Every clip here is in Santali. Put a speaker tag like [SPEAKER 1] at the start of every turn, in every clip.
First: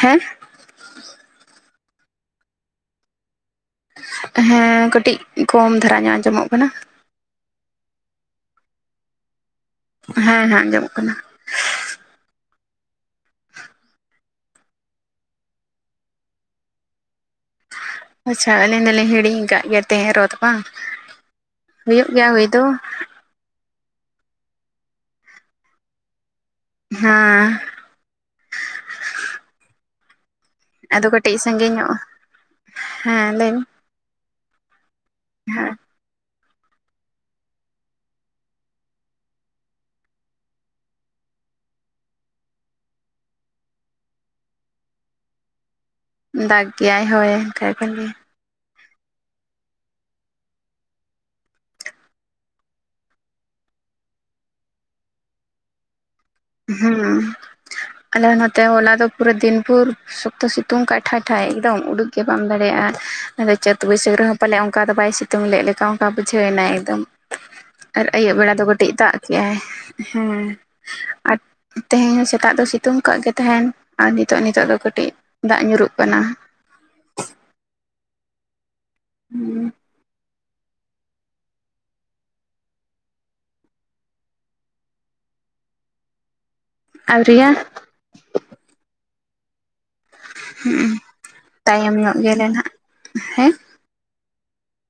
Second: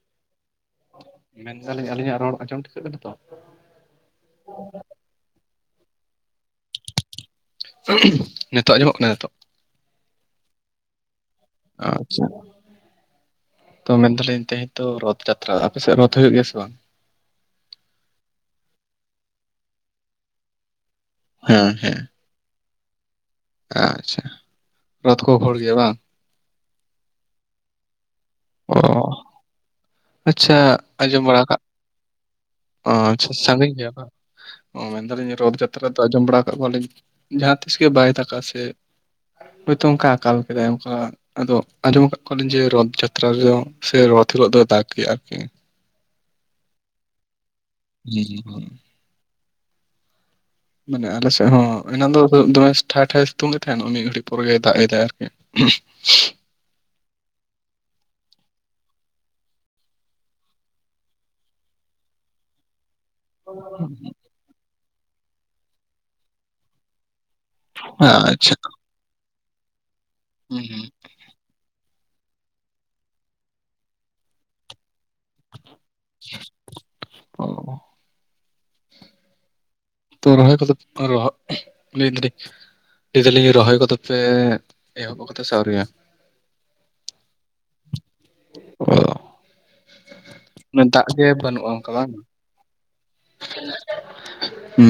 [SPEAKER 1] ᱦᱮᱸ
[SPEAKER 2] ᱢᱮᱱᱫᱟᱞᱤᱧ ᱟᱹᱞᱤᱧᱟᱜ ᱨᱚᱲ ᱟᱸᱡᱚᱢ ᱴᱷᱤᱠᱟᱹᱜ ᱠᱟᱱᱟ ᱛᱚ?
[SPEAKER 1] ᱦᱮᱸ ᱠᱟᱹᱴᱤᱡ ᱠᱚᱢ ᱫᱷᱟᱨᱟ ᱧᱚᱜ ᱟᱸᱡᱚᱢᱚᱜ ᱠᱟᱱᱟ᱾
[SPEAKER 2] ᱱᱤᱛᱚᱜ ᱟᱸᱡᱚᱢᱚᱜ ᱠᱟᱱᱟ ᱱᱤᱛᱚᱜ?
[SPEAKER 1] ᱦᱮᱸ ᱦᱮᱸ ᱟᱸᱡᱚᱢᱚᱜ ᱠᱟᱱᱟ᱾
[SPEAKER 2] ᱟᱪᱪᱷᱟ᱾ ᱛᱚ ᱢᱮᱱ ᱫᱟᱞᱤᱧ ᱛᱮᱦᱮᱧ ᱛᱚ ᱨᱚᱛᱷ ᱡᱟᱛᱨᱟ, ᱟᱯᱮ ᱥᱮᱫ ᱨᱚᱛᱷ ᱦᱩᱭᱩᱜ ᱜᱮᱭᱟ ᱥᱮ ᱵᱟᱝ?
[SPEAKER 1] ᱟᱪᱪᱷᱟ ᱟᱹᱞᱤᱧ ᱫᱚᱞᱤᱧ ᱦᱤᱲᱤᱧ ᱠᱟᱫ ᱜᱮᱭᱟ ᱛᱮᱦᱮᱧ ᱨᱚᱛᱷ ᱵᱟᱝ,
[SPEAKER 2] ᱦᱮᱸ ᱦᱮᱸ
[SPEAKER 1] ᱦᱩᱭᱩᱜ ᱜᱮᱭᱟ ᱦᱩᱭ ᱫᱚ᱾
[SPEAKER 2] ᱟᱪᱪᱷᱟ, ᱨᱚᱛᱷ ᱠᱚ ᱜᱚᱦᱚᱲ ᱜᱮᱭᱟ ᱵᱟᱝ?
[SPEAKER 1] ᱦᱟᱸ᱾
[SPEAKER 2] ᱚ᱾ ᱟᱪᱪᱷᱟ
[SPEAKER 1] ᱟᱫᱚ
[SPEAKER 2] ᱟᱸᱡᱚᱢ
[SPEAKER 1] ᱠᱟᱹᱴᱤᱡ
[SPEAKER 2] ᱵᱟᱲᱟ ᱠᱟᱜ,
[SPEAKER 1] ᱥᱟᱺᱜᱤᱧ ᱧᱚᱜ
[SPEAKER 2] ᱚ
[SPEAKER 1] ᱦᱮᱸ
[SPEAKER 2] ᱟᱪᱪᱷᱟ
[SPEAKER 1] ᱞᱟᱹᱭ ᱢᱮ
[SPEAKER 2] ᱥᱟᱺᱜᱤᱧ ᱜᱮᱭᱟ ᱵᱟᱝ? ᱚ ᱢᱮᱱᱫᱟᱞᱤᱧ ᱨᱚᱛᱷ
[SPEAKER 1] ᱦᱮᱸ
[SPEAKER 2] ᱡᱟᱛᱨᱟ ᱫᱚ ᱟᱸᱡᱚᱢ ᱵᱟᱲᱟ ᱠᱟᱜ ᱠᱚᱣᱟᱞᱤᱧ ᱡᱟᱦᱟᱸ ᱛᱤᱥ ᱜᱮ ᱵᱟᱭ ᱫᱟᱜᱟ ᱥᱮ ᱦᱳᱭᱛᱚ ᱚᱱᱠᱟ ᱟᱠᱟᱞ ᱠᱮᱫᱟᱭ ᱚᱱᱠᱟ ᱟᱫᱚ ᱟᱸᱡᱚᱢ ᱟᱠᱟᱜ ᱠᱚᱣᱟᱞᱤᱧ ᱡᱮ ᱨᱚᱛᱷ ᱡᱟᱛᱨᱟ ᱨᱮᱫᱚ ᱥᱮ ᱨᱚᱛᱷ ᱦᱤᱞᱳᱜ ᱫᱚᱭ ᱫᱟᱜ ᱜᱮᱭᱟ ᱟᱨᱠᱤ᱾
[SPEAKER 1] ᱫᱟᱜᱽ ᱜᱮᱭᱟᱭ ᱦᱳᱭ᱾ ᱠᱟᱱ ᱜᱮᱭᱟ
[SPEAKER 2] [inaudible] ᱢᱟᱱᱮ ᱟᱞᱮ ᱥᱮᱫ ᱦᱚᱸ ᱚᱱᱟᱱ ᱫᱚ ᱫᱚᱢᱮ ᱴᱷᱟᱭ ᱴᱷᱟᱭᱮ ᱥᱤᱛᱩᱝ ᱮᱫ ᱛᱟᱦᱮᱱ ᱟᱨ ᱢᱤᱫ ᱜᱷᱟᱹᱲᱤᱡ ᱯᱚᱨᱮ ᱜᱮᱭ ᱫᱟᱜ ᱮᱫᱟᱭ ᱟᱨᱠᱤ᱾ [inaudible]
[SPEAKER 1] ᱦᱩᱸ ᱟᱞᱮ ᱱᱚᱛᱮ ᱦᱚᱞᱟ ᱫᱚ ᱯᱩᱨᱟᱹ ᱫᱤᱱ ᱯᱷᱩᱨ ᱥᱚᱠᱛᱚ ᱥᱤᱛᱩᱝ ᱠᱟᱜ-ᱟᱭ ᱴᱷᱟᱭ ᱴᱷᱟᱭ ᱮᱠᱫᱚᱢ ᱩᱰᱩᱠ ᱜᱮ ᱵᱟᱢ ᱫᱟᱲᱮᱭᱟᱜᱼᱟ᱾ ᱟᱫᱚ ᱪᱟᱹᱛ ᱵᱟᱹᱭᱥᱟᱹᱠᱷ ᱨᱮᱦᱚᱸ ᱯᱟᱞᱮᱫ ᱚᱱᱠᱟ ᱫᱚ ᱵᱟᱭ ᱥᱤᱛᱩᱝ ᱞᱮᱫ ᱞᱮᱠᱟ ᱚᱱᱠᱟ ᱵᱩᱡᱷᱟᱹᱣᱱᱟ ᱮᱠᱫᱚᱢ᱾ ᱟᱨ ᱟᱹᱭᱩᱵ ᱵᱮᱲᱟ
[SPEAKER 2] ᱟᱪᱪᱷᱟ
[SPEAKER 1] ᱫᱚ ᱠᱟᱹᱴᱤᱡ ᱫᱟᱜ ᱠᱮᱜᱟᱭ ᱦᱮᱸ᱾
[SPEAKER 2] ᱦᱩᱸ ᱦᱩᱸ
[SPEAKER 1] ᱟᱨ ᱛᱮᱦᱮᱧ ᱦᱚᱸ ᱥᱮᱛᱟᱜ ᱫᱚ ᱥᱤᱛᱩᱝ ᱠᱟᱜ ᱜᱮ ᱛᱟᱦᱮᱱ ᱟᱨ ᱱᱤᱛᱚᱜ ᱱᱤᱛᱚᱜ ᱫᱚ ᱠᱟᱹᱴᱤᱡ ᱫᱟᱜ ᱧᱩᱨᱩᱜ ᱠᱟᱱᱟ᱾
[SPEAKER 2] ᱚ
[SPEAKER 1] ᱦᱩᱸ
[SPEAKER 2] ᱨᱚᱦᱚᱭ ᱠᱚᱫᱚ ᱯᱮ ᱨᱚᱦᱚᱜ ᱞᱟᱹᱭ ᱫᱟᱞᱤᱧ ᱞᱟᱹᱭ ᱫᱟᱞᱤᱧ ᱨᱚᱦᱚᱭ ᱠᱚᱫᱚ ᱯᱮ ᱮᱦᱚᱵ ᱠᱟᱫᱟ ᱥᱮ ᱟᱹᱣᱨᱤ‌ ᱦᱟᱜ
[SPEAKER 1] ᱟᱣᱨᱤᱭᱟᱜ-ᱟ᱾
[SPEAKER 2] ᱚ
[SPEAKER 1] ᱦᱩᱸ
[SPEAKER 2] ᱫᱟᱜ ᱜᱮ ᱵᱟᱹᱱᱩᱜᱼᱟ ᱚᱱᱠᱟ
[SPEAKER 1] ᱛᱟᱭᱚᱢ
[SPEAKER 2] ᱵᱟᱝ
[SPEAKER 1] ᱧᱚᱜ ᱜᱮᱭᱟᱞᱮ ᱱᱟᱦᱟᱜ ᱦᱮᱸ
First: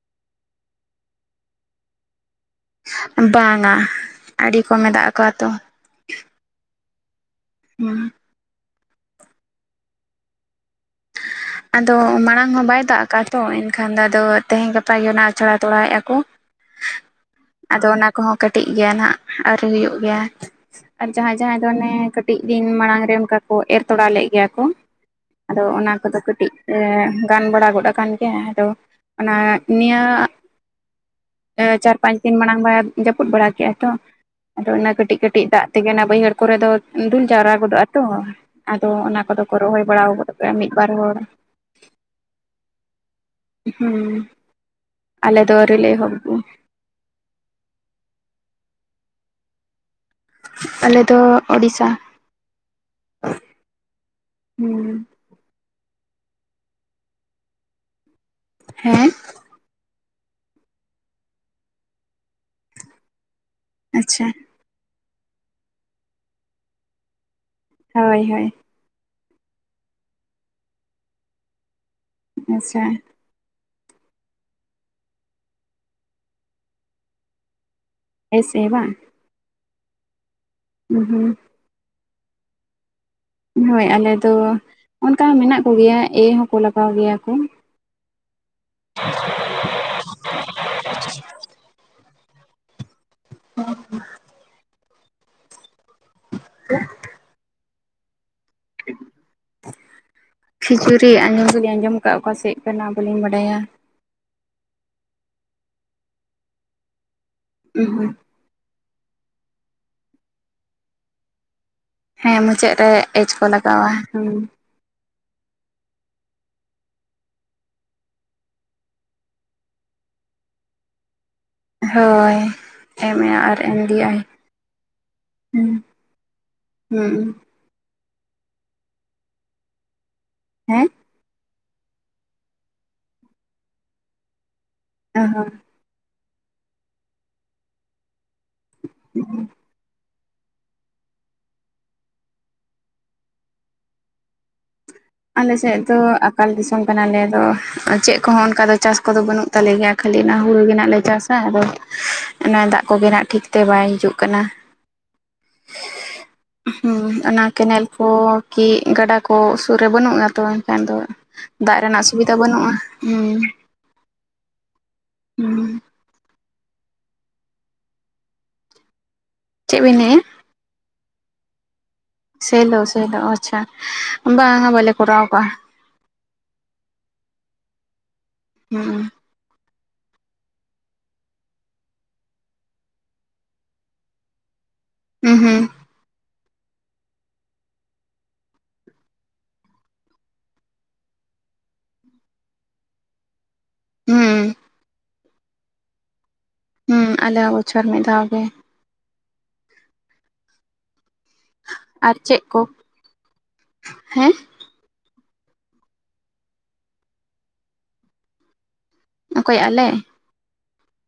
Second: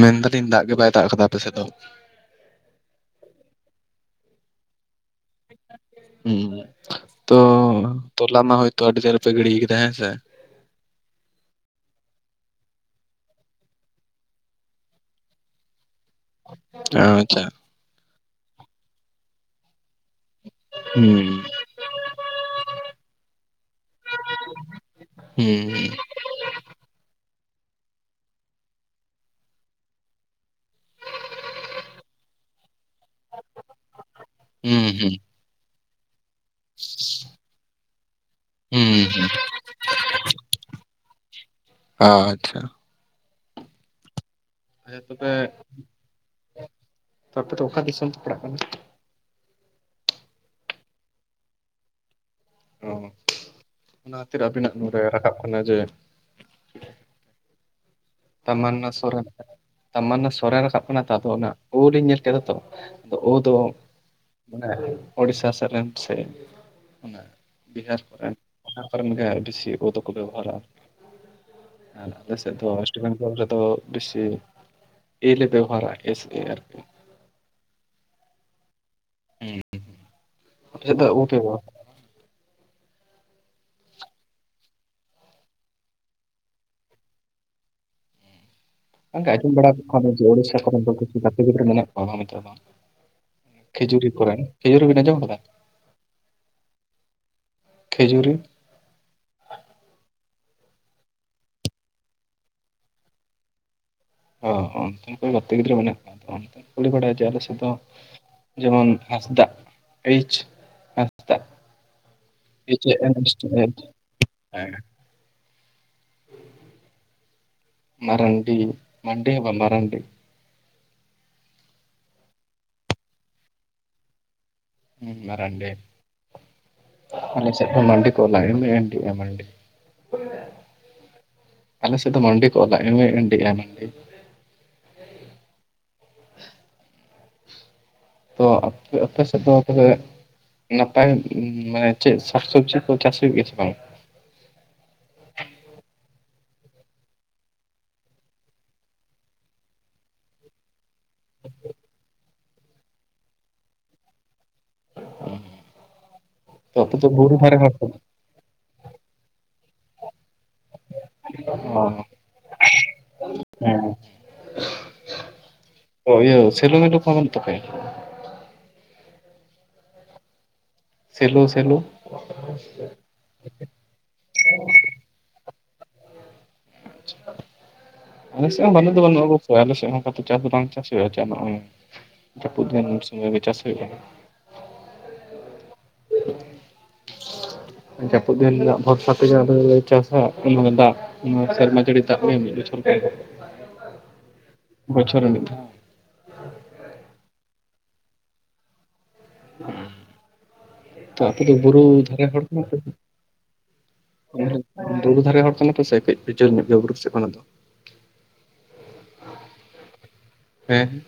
[SPEAKER 2] ᱢᱮᱱᱫᱟᱞᱤᱧ ᱫᱟᱜ ᱜᱮ ᱵᱟᱭ ᱫᱟᱜ ᱠᱟᱫᱟ ᱟᱯᱮ ᱥᱮᱫ ᱫᱚ᱾
[SPEAKER 1] ᱵᱟᱝᱟ ᱟᱹᱰᱤ ᱠᱚᱢᱮ ᱫᱟᱜ ᱠᱟᱫᱟᱛᱚ
[SPEAKER 2] ᱦᱩᱸ ᱛᱚ
[SPEAKER 1] ᱦᱩᱸ
[SPEAKER 2] ᱛᱚᱞᱟ ᱢᱟ ᱦᱚᱭᱛᱚ ᱟᱰᱤ ᱰᱷᱤᱨ ᱯᱮ ᱜᱤᱰᱤ ᱠᱟᱫᱟ ᱦᱮ ᱥᱮ
[SPEAKER 1] ᱟᱫᱚ ᱢᱟᱲᱟᱝ ᱢᱟ ᱵᱟᱭ ᱫᱟᱜ ᱟᱠᱟᱫᱼᱟ ᱛᱚ ᱮᱱᱠᱷᱟᱱ ᱫᱚ ᱟᱫᱚ ᱛᱮᱦᱤᱧ ᱜᱟᱯᱟ ᱜᱮ ᱚᱱᱟ ᱟᱪᱷᱟᱲᱟ ᱛᱚᱲᱟᱭᱮᱫᱼᱟ ᱠᱚ
[SPEAKER 2] ᱟᱪᱷᱟ
[SPEAKER 1] ᱟᱫᱚ ᱚᱱᱟ ᱠᱚᱦᱚᱸ ᱠᱟᱹᱴᱤᱡ ᱜᱮᱭᱟ ᱱᱟᱦᱟᱸᱜ ᱟᱹᱣᱨᱤ ᱦᱩᱭᱩᱜ ᱜᱮᱭᱟ ᱟᱨ
[SPEAKER 2] ᱦᱩᱸ
[SPEAKER 1] ᱡᱟᱦᱟᱸᱭ ᱡᱟᱦᱟᱸᱭ ᱫᱚ ᱚᱱᱮ ᱠᱟᱹᱴᱤᱡ ᱫᱤᱱ ᱢᱟᱲᱟᱝ ᱨᱮ ᱚᱱᱠᱟ ᱠᱚ ᱮᱨ ᱛᱚᱲᱟ ᱞᱮᱫ ᱜᱮᱭᱟ ᱠᱚ ᱟᱫᱚ
[SPEAKER 2] ᱦᱩᱸ
[SPEAKER 1] ᱚᱱᱟ ᱠᱚᱫᱚ ᱠᱟᱹᱴᱤ ᱤᱡ ᱜᱟᱱ ᱵᱟᱲᱟ ᱜᱚᱫ ᱟᱠᱟᱱ ᱜᱮᱭᱟ ᱟᱫᱚ ᱚᱱᱟ ᱱᱤᱭᱟᱹ ᱪᱟᱨ ᱯᱟᱸᱪ ᱫᱤᱱ ᱢᱟᱲᱟᱝ ᱵᱟᱭ ᱡᱟᱹᱯᱩᱫ ᱵᱟᱲᱟ ᱠᱮᱫᱼᱟ ᱛᱚ ᱟᱫᱚ
[SPEAKER 2] ᱦᱩᱸ
[SPEAKER 1] ᱚᱱᱟ
[SPEAKER 2] ᱦᱩᱸ
[SPEAKER 1] ᱠᱟᱹᱴᱤᱡ ᱠᱟᱹᱴᱤᱡ ᱫᱟᱜ ᱛᱮᱜᱮ ᱚᱱᱟ ᱵᱟᱹᱭᱦᱟᱹᱲ ᱠᱚᱨᱮ ᱫᱚ ᱫᱩᱞ ᱡᱟᱣᱨᱟ ᱜᱚᱫᱚᱜᱼᱟ ᱛᱚ
[SPEAKER 2] ᱦᱩᱸ
[SPEAKER 1] ᱟᱫᱚ ᱚᱱᱟ
[SPEAKER 2] ᱦᱩᱸ
[SPEAKER 1] ᱠᱚᱫᱚ ᱠᱚ ᱨᱚᱦᱚᱭ ᱵᱟᱲᱟ ᱜᱚᱫ ᱟᱠᱟᱫ ᱢᱤᱫ ᱵᱟᱨ ᱦᱚᱲ᱾
[SPEAKER 2] ᱚ ᱟᱪᱪᱷᱟ
[SPEAKER 1] [inaudible] ᱦᱩᱸ
[SPEAKER 2] ᱟᱪᱪᱷᱟ
[SPEAKER 1] [inaudible]
[SPEAKER 2] ᱛᱚᱵᱮ
[SPEAKER 1] ᱟᱞᱮ ᱫᱚ ᱟᱹᱣᱨᱤ ᱞᱮ ᱮᱦᱚᱵ ᱚᱜ ᱟ
[SPEAKER 2] ᱛ ᱟᱯᱮ ᱫᱚ ᱚᱠᱟ ᱫᱤᱥᱚᱢ ᱯᱮ ᱯᱟᱲᱟᱜ ᱠᱟᱱᱟ?
[SPEAKER 1] ᱟᱞᱮ ᱫᱚ ᱳᱲᱤᱥᱟ᱾
[SPEAKER 2] ᱚ ᱚᱱᱟ ᱠᱷᱟᱹᱛᱤᱨ ᱟᱹᱵᱤᱱᱟᱜ ᱢᱩ ᱨᱮ
[SPEAKER 1] ᱦᱩᱸ
[SPEAKER 2] ᱨᱟᱠᱟᱵ ᱠᱟᱱᱟ ᱡᱮ ᱛᱟᱢᱢᱟᱱᱟ
[SPEAKER 1] ᱦᱮᱸ
[SPEAKER 2] ᱥᱚᱨᱮᱱ᱾ ᱛᱟᱢᱟᱱᱟ ᱥᱚᱨᱮᱱ ᱨᱟᱠᱟᱵ ᱠᱟᱱᱟ ᱛᱚ ᱟᱫᱚ ᱚᱱᱟ ᱳ ᱞᱤᱧ ᱧᱮᱞ ᱠᱮᱫᱟ ᱛᱚ ᱟᱫᱚ ᱳ ᱫᱚ
[SPEAKER 1] ᱟᱪᱪᱷᱟ
[SPEAKER 2] ᱢᱟᱱᱮ ᱳᱲᱤᱥᱥᱟ ᱥᱮᱫ ᱨᱮᱱ ᱥᱮ ᱚᱱᱟ ᱵᱤᱦᱟᱨ
[SPEAKER 1] ᱦᱳᱭ
[SPEAKER 2] ᱠᱚᱨᱮᱱ
[SPEAKER 1] ᱦᱳᱭ
[SPEAKER 2] ᱚᱱᱟ ᱠᱚᱨᱮᱱ ᱜᱮ ᱵᱮᱥᱤ ᱳ ᱫᱚᱠᱚ ᱵᱮᱵᱚᱦᱟᱨᱟ ᱟᱨ ᱟᱞᱮ ᱥᱮᱫ ᱫᱚ
[SPEAKER 1] ᱟᱪᱪᱷᱟ
[SPEAKER 2] ᱛᱟ ᱯᱚᱨᱮ ᱫᱚ ᱵᱮᱥᱤ ᱮ ᱞᱮ ᱵᱮᱵᱚᱦᱟᱨᱟ ᱮᱥ ᱜᱮ ᱟᱨᱠᱤ
[SPEAKER 1] ᱮᱥ ᱮ ᱵᱟᱝ
[SPEAKER 2] ᱦᱮᱸ ᱟᱯᱮᱫᱚ ᱳ ᱯᱮ
[SPEAKER 1] ᱦᱳᱭ ᱟᱞᱮ ᱫᱚ ᱚᱱᱠᱟ ᱦᱚᱸ ᱢᱮᱱᱟᱜ ᱠᱚᱜᱮᱭᱟ ᱮ ᱦᱚᱸᱠᱚ ᱞᱟᱜᱟᱣ ᱜᱮᱭᱟ ᱠᱚ᱾
[SPEAKER 2] ᱚᱱᱠᱟ ᱟᱸᱡᱚᱢ ᱵᱟᱲᱟ ᱠᱟᱜ ᱠᱟᱣᱟ ᱞᱮ ᱡᱮ ᱩᱲᱤᱥᱥᱟ ᱠᱚ ᱨᱮᱱ ᱫᱚ ᱠᱤᱪᱷᱩ ᱜᱟᱛᱮ ᱜᱤᱫᱽᱨᱟᱹ ᱢᱮᱱᱟᱜ ᱠᱚᱣᱟ᱾ ᱠᱷᱤᱡᱩᱨᱤ ᱠᱚᱨᱮᱱ ᱠᱷᱤᱡᱩᱨᱤ ᱵᱤᱱ ᱟᱸᱡᱚᱢ ᱟᱠᱟᱫᱟ?
[SPEAKER 1] ᱦᱮ [unintelligible]
[SPEAKER 2] ᱠᱷᱤᱡᱩᱨᱤ?
[SPEAKER 1] [inaudible] ᱠᱷᱤᱡᱩᱨᱤ ᱟᱸᱡᱚᱢ ᱫᱚᱞᱤᱧ ᱟᱸᱡᱚᱢ ᱠᱟᱜᱼᱟ ᱚᱠᱟ ᱥᱮᱫ ᱠᱟᱱᱟ ᱵᱞᱤᱧ ᱵᱟᱰᱟᱭᱟ ᱾
[SPEAKER 2] ᱚ ᱚᱱᱛᱮ ᱠᱚ ᱜᱟᱛᱮ ᱜᱤᱫᱽᱨᱟᱹ ᱢᱮᱱᱟᱜ ᱠᱟᱜ ᱠᱚᱣᱟ ᱛᱚ ᱚᱱᱛᱮ ᱠᱩᱞᱤ ᱵᱟᱲᱟᱭᱟ ᱡᱮ ᱟᱞᱮ ᱥᱮᱫ ᱫᱚ ᱡᱮᱢᱚᱱ ᱦᱟᱸᱥᱫᱟᱜ ᱮᱭᱤᱪ ᱦᱟᱸᱥᱫᱟ
[SPEAKER 1] ᱦᱮᱸ ᱢᱩᱪᱟᱹᱫ ᱨᱮ ᱮᱡ ᱠᱚ ᱞᱟᱜᱟᱣᱟ ᱦᱩᱸ
[SPEAKER 2] [inaudible] ᱢᱟᱨᱟᱝᱰᱤ ᱢᱟᱱᱰᱤ ᱦᱚᱸ ᱵᱟᱝ ᱢᱟᱨᱝᱱᱰᱤ ᱾
[SPEAKER 1] ᱦᱳᱭ ᱮᱢ ᱮ ᱟᱨ ᱮᱢ ᱰᱤ ᱟᱭ,
[SPEAKER 2] ᱢᱟᱨᱟᱝᱰᱤ,
[SPEAKER 1] ᱦᱩᱸ ᱦᱩᱸ
[SPEAKER 2] ᱢᱟᱱᱰᱤ ᱠᱚ ᱞᱟ ᱮᱢ ᱮ ᱮᱱ ᱰᱤ ᱟᱭ ᱢᱟᱱᱰᱤ
[SPEAKER 1] ᱦᱮᱸᱻ
[SPEAKER 2] ᱟᱞᱮ ᱥ ᱫᱚ ᱢᱟᱱᱰᱤ ᱠᱚ ᱚᱞᱟ ᱮᱢ ᱮ ᱮᱱ ᱰᱤ ᱟᱭ,
[SPEAKER 1] ᱚᱻ ᱦᱚᱸ,
[SPEAKER 2] ᱛᱚ ᱟᱯᱮ ᱥᱮᱫ ᱫᱚ ᱛᱟᱦᱚᱞᱮ ᱱᱟᱯᱟᱭ ᱢᱟᱱᱮ ᱪᱮᱫ ᱥᱟᱠ ᱥᱚᱵᱽᱡᱤ ᱠᱚ ᱪᱟᱥ ᱦᱩᱭᱩᱜ ᱜᱮᱭᱟ ᱥᱮ ᱵᱟᱝ?
[SPEAKER 1] ᱟᱞᱮ ᱥᱮᱫ ᱫᱚ ᱟᱠᱟᱞ ᱫᱤᱥᱚᱢ ᱠᱟᱱᱟᱞᱮ ᱟᱫᱚ ᱪᱮᱫ ᱠᱚ ᱦᱚᱸ ᱚᱱᱠᱟ ᱫᱚ ᱪᱟᱥ ᱠᱚᱫᱚ ᱵᱟᱹᱱᱩᱜ ᱛᱟᱞᱮ ᱭᱟ ᱠᱷᱟᱹᱞᱤ ᱚᱱᱟ ᱦᱩᱲᱩ ᱜᱮ ᱱᱟᱜ ᱞᱮ ᱪᱟᱥᱟ ᱟᱫᱚ ᱚᱱᱟ ᱫᱟᱜ ᱠᱚ ᱢᱮᱱᱟᱜ ᱠᱷᱤᱛᱤᱨ ᱛᱮ ᱵᱟᱭ ᱦᱤᱡᱩᱜ ᱠᱟᱱᱟ ᱾
[SPEAKER 2] ᱛᱚ ᱟᱯᱮ ᱫᱚ
[SPEAKER 1] ᱦᱩᱸ,
[SPEAKER 2] ᱵᱩᱨᱩ
[SPEAKER 1] ᱚᱱᱟ
[SPEAKER 2] ᱫᱷᱟᱨᱮ ᱦᱚᱲ ᱛᱚ
[SPEAKER 1] ᱠᱮᱱᱮᱞ ᱠᱳ ᱠᱤ ᱜᱟᱰᱟ ᱠᱚ ᱥᱩᱨ ᱨᱮ ᱵᱟᱹᱱᱩᱜᱼᱟ ᱟᱨ ᱛᱚ ᱮᱱᱠᱷᱟᱱ ᱫᱚ ᱫᱟᱜ ᱨᱮᱱᱟᱜ ᱥᱩᱵᱤᱫᱟ ᱵᱟᱹᱱᱩᱜᱼᱟ᱾
[SPEAKER 2] ᱦᱩᱸ,
[SPEAKER 1] ᱦᱩᱸ,
[SPEAKER 2] ᱚ ᱤᱭᱟᱹ ᱥᱮᱞᱳ ᱢᱮᱞᱳ ᱠᱚ ᱵᱟᱹᱱᱩᱜ ᱛᱟᱯᱮᱭᱟ?
[SPEAKER 1] ᱪᱮᱜ ᱵᱤᱱ ᱢᱮᱱᱮᱭᱟ,
[SPEAKER 2] ᱥᱮᱞᱳ ᱥᱮᱞᱳ,
[SPEAKER 1] ᱥᱮᱞᱳ ᱥᱮᱞᱳ ᱟᱪᱪᱷᱟ, ᱵᱟᱝᱟ ᱵᱟᱞᱮ ᱠᱚᱨᱟᱣ ᱠᱟᱜᱼᱟ ᱾
[SPEAKER 2] ᱟᱞᱮ ᱥᱮᱜ ᱦᱚᱸ ᱵᱟᱹᱱᱩᱜ
[SPEAKER 1] ᱦᱩᱸ
[SPEAKER 2] ᱫᱚ ᱵᱟᱹᱱᱩᱜ-ᱟ, ᱥᱳᱭ ᱟᱞᱮ ᱥᱮᱜ ᱦᱚᱸ ᱚᱝᱠᱟ ᱛᱚ ᱪᱟᱥ ᱫᱚ ᱵᱟᱝ ᱪᱟᱥ ᱦᱳᱭᱳᱜᱼᱟ, ᱪᱮᱫ ᱦᱚᱸ ᱡᱟᱹᱯᱩᱫ ᱫᱤᱱ ᱩᱱ ᱥᱩᱢᱟᱹᱭ ᱜᱮ ᱪᱟᱥ ᱦᱳᱭᱳᱜ-ᱟ,
[SPEAKER 1] ᱦᱩᱸ ᱦᱩᱸ,
[SPEAKER 2] ᱡᱟᱹᱯᱩᱫ ᱫᱤᱱ ᱨᱮᱱᱟᱜ ᱵᱷᱚᱨᱥᱟ ᱛᱮ ᱜᱮ ᱟᱞᱮ ᱫᱚ ᱞᱮ ᱪᱟᱥᱟ, ᱚᱱᱟᱜᱮ ᱫᱟᱜ ᱥᱮᱨᱢᱟ ᱡᱟᱹᱲᱤ ᱫᱟᱜ ᱜᱮ ᱢᱤᱫ ᱵᱚᱪᱷᱚᱨ,
[SPEAKER 1] ᱦᱩᱸᱻ,
[SPEAKER 2] ᱵᱚᱪᱷᱚᱨ ᱨᱮ ᱢᱤᱫ ᱫᱷᱟᱣ,
[SPEAKER 1] ᱦᱩᱸ, ᱟᱞᱮ ᱦᱚᱸ ᱵᱚᱪᱷᱚᱨ ᱢᱤᱫ ᱫᱷᱟᱣ ᱜᱮ ᱾
[SPEAKER 2] [unintelligible] ᱟᱯᱮ ᱫᱚ ᱵᱩᱨᱩ
[SPEAKER 1] ᱟᱨ
[SPEAKER 2] ᱫᱷᱟᱨᱮ
[SPEAKER 1] ᱪᱮᱫ
[SPEAKER 2] ᱦᱚᱲ
[SPEAKER 1] ᱠᱚ
[SPEAKER 2] ᱠᱟᱱᱟ ᱯᱮ?
[SPEAKER 1] ᱦᱮᱸ
[SPEAKER 2] ᱵᱩᱨᱩ ᱫᱷᱟᱨᱮ ᱦᱚᱲ ᱠᱟᱱᱟ ᱯᱮ ᱥᱮ ᱠᱟᱹᱡ ᱯᱮ ᱡᱷᱟᱹᱠ ᱧᱚᱜ ᱜᱮᱭᱟ ᱵᱩᱨᱩ ᱠᱚᱥᱮᱜ ᱠᱷᱟᱱᱟᱜ ᱫᱚ?
[SPEAKER 1] ᱚᱠᱚᱭ ᱟᱞᱮ?
[SPEAKER 2] ᱦᱮᱸ,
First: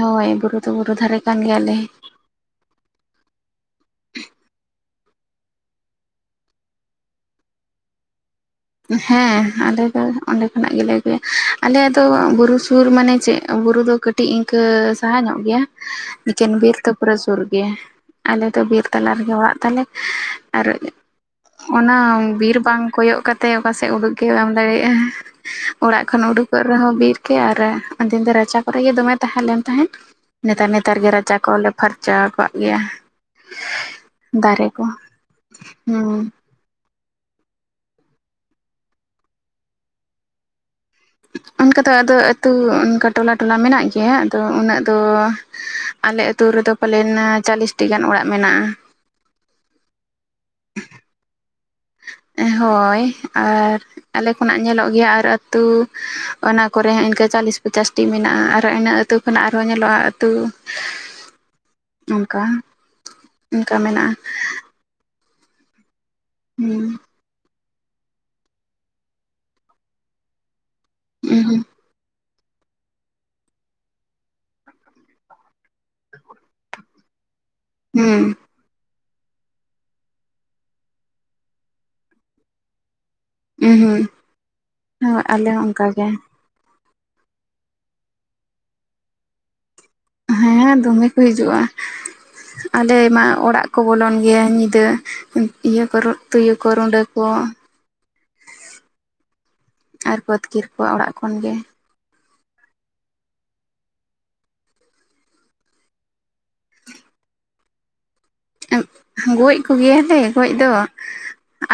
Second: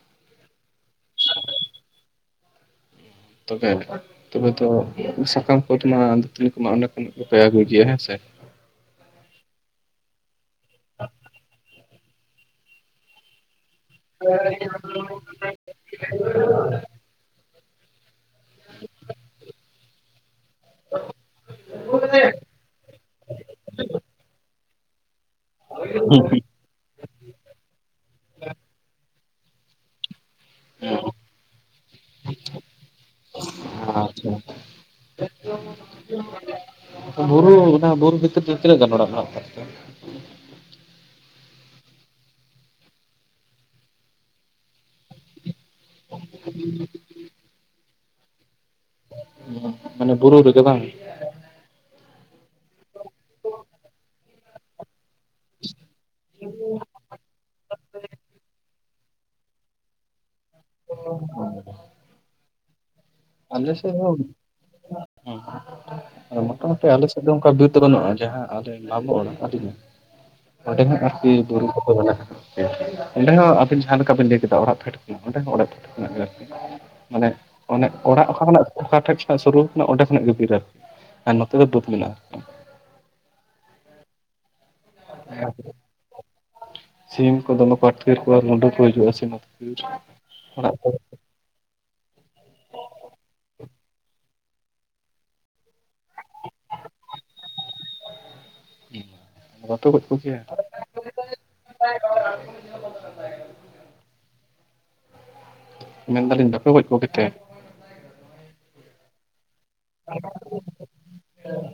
[SPEAKER 1] ᱦᱳᱭ ᱵᱩᱨᱩ ᱫᱚ ᱵᱩᱨᱩ ᱫᱷᱟᱨᱮ ᱠᱟᱱ ᱜᱮᱭᱟ ᱞᱮ ᱾
[SPEAKER 2] ᱛᱚᱵᱮ ᱛᱚᱵᱮ ᱛᱚ ᱥᱟᱠᱟᱢ ᱠᱚᱫᱚ ᱢᱟ ᱫᱟᱹᱛᱟᱹᱱᱤ ᱠᱚᱢᱟ ᱚᱸᱰᱮ ᱠᱷᱚᱱᱟᱜ ᱜᱮ ᱯᱮ ᱟᱹᱜᱩᱭ ᱜᱮᱭᱟ ᱦᱮᱸᱥᱮ?
[SPEAKER 1] ᱦᱮᱸ ᱟᱞᱮ ᱫᱚ ᱚᱸᱰᱮ ᱠᱷᱚᱱᱟᱜ ᱜᱮ ᱞᱮ ᱟᱹᱜᱩᱭᱟ ᱟᱞᱮ ᱫᱚ ᱵᱩᱨᱩ ᱥᱩᱨ ᱢᱟᱱᱮ ᱪᱮᱜ ᱵᱩᱨᱩ ᱫᱚ ᱠᱟᱹᱴᱤᱡ ᱤᱝᱠᱟᱹ ᱥᱟᱦᱟ ᱧᱚᱜ ᱜᱮᱭᱟ, ᱤᱠᱷᱮᱱ ᱵᱤᱨ ᱛᱚ ᱯᱩᱨᱟᱹ ᱥᱩᱨ ᱜᱮᱭᱟ ᱾ ᱟᱞᱮ ᱫᱚ ᱵᱤᱨ ᱛᱟᱞᱟ ᱨᱮ ᱜᱮ ᱚᱲᱟᱜ ᱛᱟᱞᱮ ᱟᱨ ᱚᱱᱟ ᱵᱤᱨ ᱵᱟᱝ ᱠᱚᱭᱚᱜ ᱠᱟᱛᱮ ᱚᱠᱟ ᱥᱮᱜ ᱩᱰᱩᱠ ᱜᱮ ᱵᱟᱢ ᱫᱟᱲᱮᱭᱟᱜᱼᱟ, ᱚᱲᱟᱜ ᱠᱷᱚᱱ ᱩᱰᱩᱠ ᱚᱲᱟᱜ ᱨᱮᱦᱚᱸ ᱵᱤᱨ ᱠᱮ ᱟᱨ ᱩᱱᱫᱤᱱ ᱫᱚ ᱨᱟᱪᱟ ᱠᱚᱨᱮ ᱜᱮ ᱫᱚᱢᱮ ᱛᱟᱦᱮᱸ ᱞᱮᱱ ᱛᱟᱦᱮᱸᱫ ᱾ ᱱᱮᱛᱟᱨ ᱱᱮᱛᱟᱨ ᱜᱮ ᱨᱟᱪᱟ ᱠᱚ ᱦᱚᱸᱞᱮ ᱯᱷᱟᱨᱪᱟ ᱟᱠᱟᱜ ᱜᱮᱭᱟ, ᱫᱟᱨᱮ
[SPEAKER 2] ᱟᱪᱪᱷᱟ
[SPEAKER 1] ᱠᱚ ᱦᱩᱸ
[SPEAKER 2] [inaudible] ᱵᱩᱨᱩ ᱚᱱᱟ ᱵᱩᱨᱩ ᱵᱷᱤᱛᱤᱨ ᱨᱮᱫᱚ ᱛᱤᱱᱟᱹᱜ ᱜᱟᱱ ᱚᱲᱟᱜ ᱢᱮᱱᱟᱜ
[SPEAKER 1] ᱚᱱᱠᱟ ᱫᱚ ᱟᱫᱚ ᱟᱹᱛᱩ ᱚᱱᱠᱟ ᱴᱚᱞᱟ ᱴᱚᱞᱟ ᱢᱮᱱᱟᱜ ᱜᱮᱭᱟ, ᱟᱫᱚ ᱩᱱᱟᱹᱜ ᱫᱚ ᱟᱞᱮ ᱟᱹᱛᱩ ᱨᱮᱫᱚ ᱯᱟᱞᱮᱱᱻ ᱪᱟᱞᱤᱥᱴᱤ ᱜᱟᱱ ᱚᱲᱟᱜ ᱢᱮᱱᱟᱜ-ᱟ᱾
[SPEAKER 2] ᱢᱟᱱᱮ ᱵᱩᱨᱩ ᱨᱮ ᱜᱮ ᱵᱟᱝ?
[SPEAKER 1] ᱦᱳᱭ ᱟᱨ ᱟᱞᱮ ᱠᱷᱚᱱᱟᱜ ᱧᱮᱞᱚᱜ ᱜᱮᱭᱟ ᱟ ᱮᱴᱟᱜ ᱟᱹᱛᱩ, ᱚᱱᱟ ᱠᱚᱨᱮ ᱦᱚᱸ ᱤᱱᱠᱟᱹ ᱪᱟᱞᱤᱥ ᱯᱚᱪᱟᱥᱴᱤ ᱢᱮᱱᱟᱜ-ᱟ ᱟᱨ ᱤᱱᱟᱹ ᱟᱹᱛᱩ ᱠᱷᱚᱱᱟᱜ ᱟᱨᱦᱚᱸ ᱧᱮᱞᱚᱜ-ᱟ ᱟᱹᱛᱩ᱾
[SPEAKER 2] [inaudible]
[SPEAKER 1] ᱚᱱᱠᱟ᱾
[SPEAKER 2] ᱟᱞᱮ
[SPEAKER 1] ᱚᱱᱠᱟ
[SPEAKER 2] ᱥᱮᱜ ᱦᱚᱸ
[SPEAKER 1] ᱢᱮᱱᱟᱜᱼᱟ ᱦᱩᱸ
[SPEAKER 2] ᱢᱚᱴᱟᱢᱩᱴᱤ ᱟᱞᱮ ᱫᱚ ᱚᱝᱠᱟ ᱵᱤᱨ ᱫᱚ ᱵᱟᱹᱱᱩᱜ-ᱟ ᱡᱟᱦᱟᱸ ᱟᱞᱮ ᱢᱟᱢᱚ ᱚᱲᱟᱜ ᱟᱹᱰᱤ ᱜᱟᱱ ᱚᱸᱰᱮ ᱦᱟᱸᱜ ᱟᱨᱠᱤ
[SPEAKER 1] ᱦᱩᱸ
[SPEAKER 2] ᱵᱩᱨᱩ ᱠᱚ᱾ ᱠᱚ ᱢᱮᱱᱟᱜ-ᱟ [unintelligible] ᱚᱸᱰᱮ ᱦᱚᱸ ᱟᱹᱵᱤᱱ ᱡᱟᱦᱟᱸ ᱞᱮᱠᱟ ᱵᱤᱱ ᱞᱮᱭ ᱠᱮᱫᱟ ᱚᱲᱟᱜ ᱯᱷᱮᱰ ᱠᱷᱚᱱ ᱚᱸᱰᱮ ᱦᱚᱸ ᱚᱲᱟᱜ ᱯᱷᱮᱰ ᱠᱷᱚᱱᱟᱜ ᱜᱮ ᱟᱨᱠᱤ ᱢᱟᱱᱮ ᱚᱱᱮ
[SPEAKER 1] ᱦᱩᱸ
[SPEAKER 2] ᱚᱲᱟᱜ ᱚᱠᱟ ᱠᱷᱚᱱᱟᱜ ᱚᱠᱟᱴᱷᱮᱡ ᱠᱷᱳᱱᱟᱜ ᱥᱩᱨᱩ ᱠᱟᱱᱟ ᱚᱸᱰᱮ ᱠᱷᱚᱱᱟᱜ ᱜᱮ ᱵᱤᱨ ᱟᱹᱨᱠᱤ ᱟᱨ ᱱᱚᱛᱮ ᱫᱚ ᱵᱟᱹᱫᱽ ᱢᱮᱱᱟᱜ-ᱟ᱾
[SPEAKER 1] ᱩ ᱦᱩᱸ ᱦᱳᱭ ᱟᱞᱮ
[SPEAKER 2] ᱟᱨᱠᱤ᱾
[SPEAKER 1] ᱦᱚᱸ ᱚᱱᱠᱟ ᱜᱮ᱾
[SPEAKER 2] ᱥᱤᱢ ᱠᱚ ᱫᱚᱢᱮ ᱠᱚ ᱟᱴᱠᱤᱨ ᱠᱚᱣᱟ ᱨᱩᱸᱰᱟ ᱠᱚ ᱦᱤᱡᱩᱜ-ᱟ ᱥᱤᱢ ᱟᱫᱽᱠᱤᱨ᱾
[SPEAKER 1] ᱦᱮᱸ ᱫᱚᱢᱮ ᱠᱚ ᱦᱤᱡᱩᱜ-ᱟ, ᱟᱞᱮ ᱢᱟ ᱚᱲᱟᱜ ᱠᱚ ᱵᱚᱞᱚᱱ ᱜᱮᱭᱟ ᱧᱤᱫᱟᱹ᱾ ᱤᱭᱟᱹ ᱠᱚ ᱨᱩᱜ ᱛᱩᱭᱩ ᱠᱚ ᱨᱩᱸᱰᱟᱹ ᱠᱚ᱾
[SPEAKER 2] ᱵᱟᱯᱮ ᱜᱚᱡ
[SPEAKER 1] ᱟᱨ ᱠᱚ
[SPEAKER 2] ᱠᱚᱜᱮᱭᱟ
[SPEAKER 1] ᱟᱹᱛᱠᱤᱨ ᱠᱚᱣᱟ ᱚᱲᱟᱜ ᱠᱷᱚᱱ ᱜᱮ᱾
[SPEAKER 2] ᱢᱮᱱ ᱫᱟᱹᱞᱤᱧ ᱵᱟᱯᱮ ᱜᱚᱡ ᱠᱚ ᱜᱮ ᱛᱮ?
[SPEAKER 1] ᱮ ᱜᱚᱡ ᱠᱚᱜᱮᱭᱟᱞᱮ ᱜᱚᱡ ᱫᱚ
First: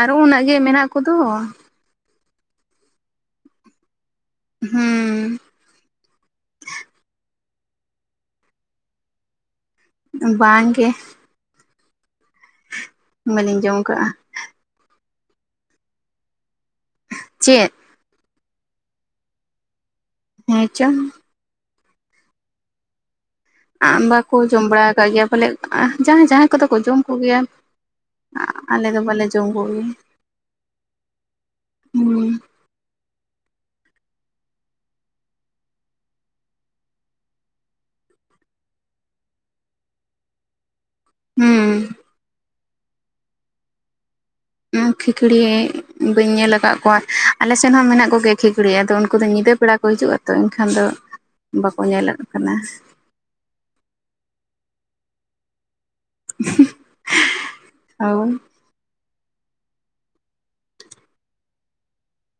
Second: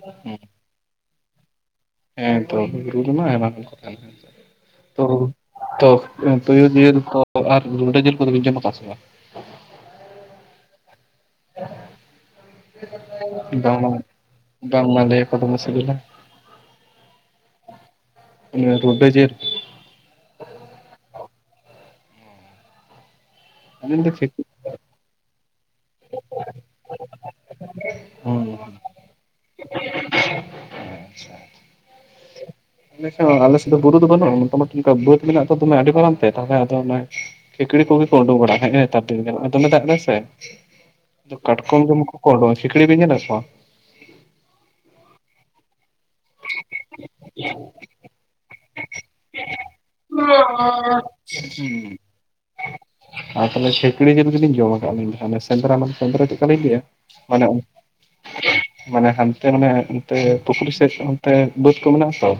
[SPEAKER 1] ᱟᱨᱚ ᱩᱱᱟᱹᱜ ᱜᱮ ᱢᱮᱱᱟᱜ ᱠᱚᱫᱚ᱾
[SPEAKER 2] ᱦᱮᱸ ᱛᱚ ᱵᱤᱨ ᱵᱩᱨᱩ ᱟᱭᱢᱟ ᱠᱚ ᱠᱚ [inaudible] ᱛᱚᱻ,
[SPEAKER 1] ᱦᱩᱸ
[SPEAKER 2] ᱛᱚ ᱛᱩᱭᱩ ᱡᱮᱞ ᱠᱚ ᱟᱨ ᱨᱩᱰᱟᱹ ᱡᱮᱞ ᱠᱚ ᱫᱚ ᱵᱤᱱ ᱡᱚᱢ ᱟᱠᱟᱫ ᱟᱥᱮ ᱵᱟᱝ᱾
[SPEAKER 1] ᱵᱟᱝ ᱜᱮ᱾ ᱵᱟᱹᱞᱤᱧ ᱡᱚᱢ
[SPEAKER 2] ᱵᱟᱝ ᱵᱟᱝ [inaudible] ᱵᱟᱝ
[SPEAKER 1] ᱠᱟᱜᱼᱟ
[SPEAKER 2] ᱵᱟᱝ ᱞᱟᱹᱭᱟᱠᱚ ᱫᱚᱢᱮ ᱥᱤᱵᱤᱞᱟ᱾
[SPEAKER 1] ᱪᱮᱫ,
[SPEAKER 2] ᱩ ᱨᱩᱰᱟᱹ ᱡᱮᱞ᱾
[SPEAKER 1] ᱦᱮᱸ ᱪᱚ,
[SPEAKER 2] ᱟᱹᱞᱤᱧ ᱫᱚ ᱪᱮᱫ
[SPEAKER 1] ᱵᱟᱠᱚ ᱡᱚᱢ ᱵᱟᱲᱟ ᱠᱟᱜ ᱜᱮᱭᱟ ᱯᱟᱞᱮ ᱟ ᱡᱟᱦᱟᱸᱭ ᱡᱟᱦᱟᱸᱭ ᱠᱚ ᱫᱚ ᱠᱚ ᱡᱚᱢ ᱠᱚᱜᱮᱭᱟ᱾
[SPEAKER 2] ᱦᱩᱸ
[SPEAKER 1] ᱟᱞᱮ ᱫᱚ ᱵᱟᱞᱮ ᱡᱚᱢ ᱠᱚᱜᱮ ᱦᱩᱸ᱾
[SPEAKER 2] ᱟᱞᱮ ᱥᱮᱫ ᱦᱚᱸ ᱟᱞᱮᱥᱮᱫ ᱫᱚ ᱵᱩᱨᱩ ᱫᱚ ᱵᱟᱹᱱᱩᱜ-ᱟ ᱢᱚᱴᱟᱢᱩᱴᱤ ᱚᱱᱠᱟ ᱵᱟᱹᱫᱽ ᱢᱮᱱᱟᱜ ᱫᱚ ᱫᱚᱢᱮ ᱟᱹᱰᱤ ᱢᱟᱨᱟᱨᱟᱝ ᱛᱮ ᱛᱟᱦᱚᱸᱞᱮ ᱟᱫᱚ ᱚᱱᱮ ᱠᱷᱮᱤᱠᱲᱤ ᱠᱚᱜᱮ ᱠᱚ ᱩᱰᱟᱹᱜ ᱵᱟᱲᱟ ᱠᱷᱟᱡ ᱦᱮᱸ ᱛᱟᱨ ᱫᱤᱱ ᱫᱚᱢᱮ ᱫᱟᱜ ᱮᱫᱟᱭ ᱥᱮ᱾ ᱫᱚ ᱠᱚᱴᱠᱚᱢ ᱫᱚ ᱢᱩᱠᱩ ᱠᱚ ᱳᱰᱳᱝ ᱠᱷᱤᱠᱚᱲᱤ ᱵᱤᱱ ᱧᱮᱞ ᱟᱠᱟᱫ ᱠᱚᱣᱟ?
[SPEAKER 1] ᱠᱷᱤᱠᱚᱲᱤ ᱵᱟᱹᱧ ᱧᱮᱞ ᱟᱠᱟᱫ ᱠᱚᱣᱟ᱾ ᱟᱞᱮ ᱥᱮᱫ ᱦᱚᱸ ᱢᱮᱱᱟᱜ ᱠᱚ ᱜᱮᱭᱟ ᱠᱷᱤᱠᱚᱲᱤ ᱟᱫᱚ ᱩᱱᱠᱩ ᱫᱚ ᱧᱤᱫᱟᱹ ᱵᱮᱲᱟ ᱠᱚ ᱦᱤᱡᱩᱜ-ᱟ ᱛᱚ ᱮᱱᱠᱷᱟᱱ ᱫᱚ ᱵᱟᱠᱚ ᱧᱮᱞᱮᱫ ᱠᱟᱱᱟ᱾
[SPEAKER 2] ᱟᱨ ᱛᱟᱦᱚᱸᱞᱮ ᱠᱷᱤᱠᱚᱲᱤ ᱡᱤᱞ ᱜᱮᱞᱤᱧ ᱡᱚᱢ ᱟᱠᱟᱫ-ᱟ ᱢᱮᱱ ᱥᱮᱸᱫᱽᱨᱟ ᱢᱟᱱᱮ ᱥᱮᱸᱫᱽᱨᱟ ᱪᱮᱫ ᱞᱮᱠᱟ ᱞᱤᱧ ᱞᱟᱹᱭᱟ ᱢᱟᱱᱮ
[SPEAKER 1] ᱦᱳᱭ
[SPEAKER 2] ᱢᱟᱱᱮ ᱦᱟᱸᱱᱛᱮ ᱢᱟᱱᱮ ᱚᱱᱛᱮ ᱯᱩᱠᱷᱨᱤ ᱥᱮᱫ ᱚᱱᱛᱮ ᱵᱟᱹᱫᱽ ᱠᱚ ᱢᱮᱱᱟᱜ ᱟᱛᱚ᱾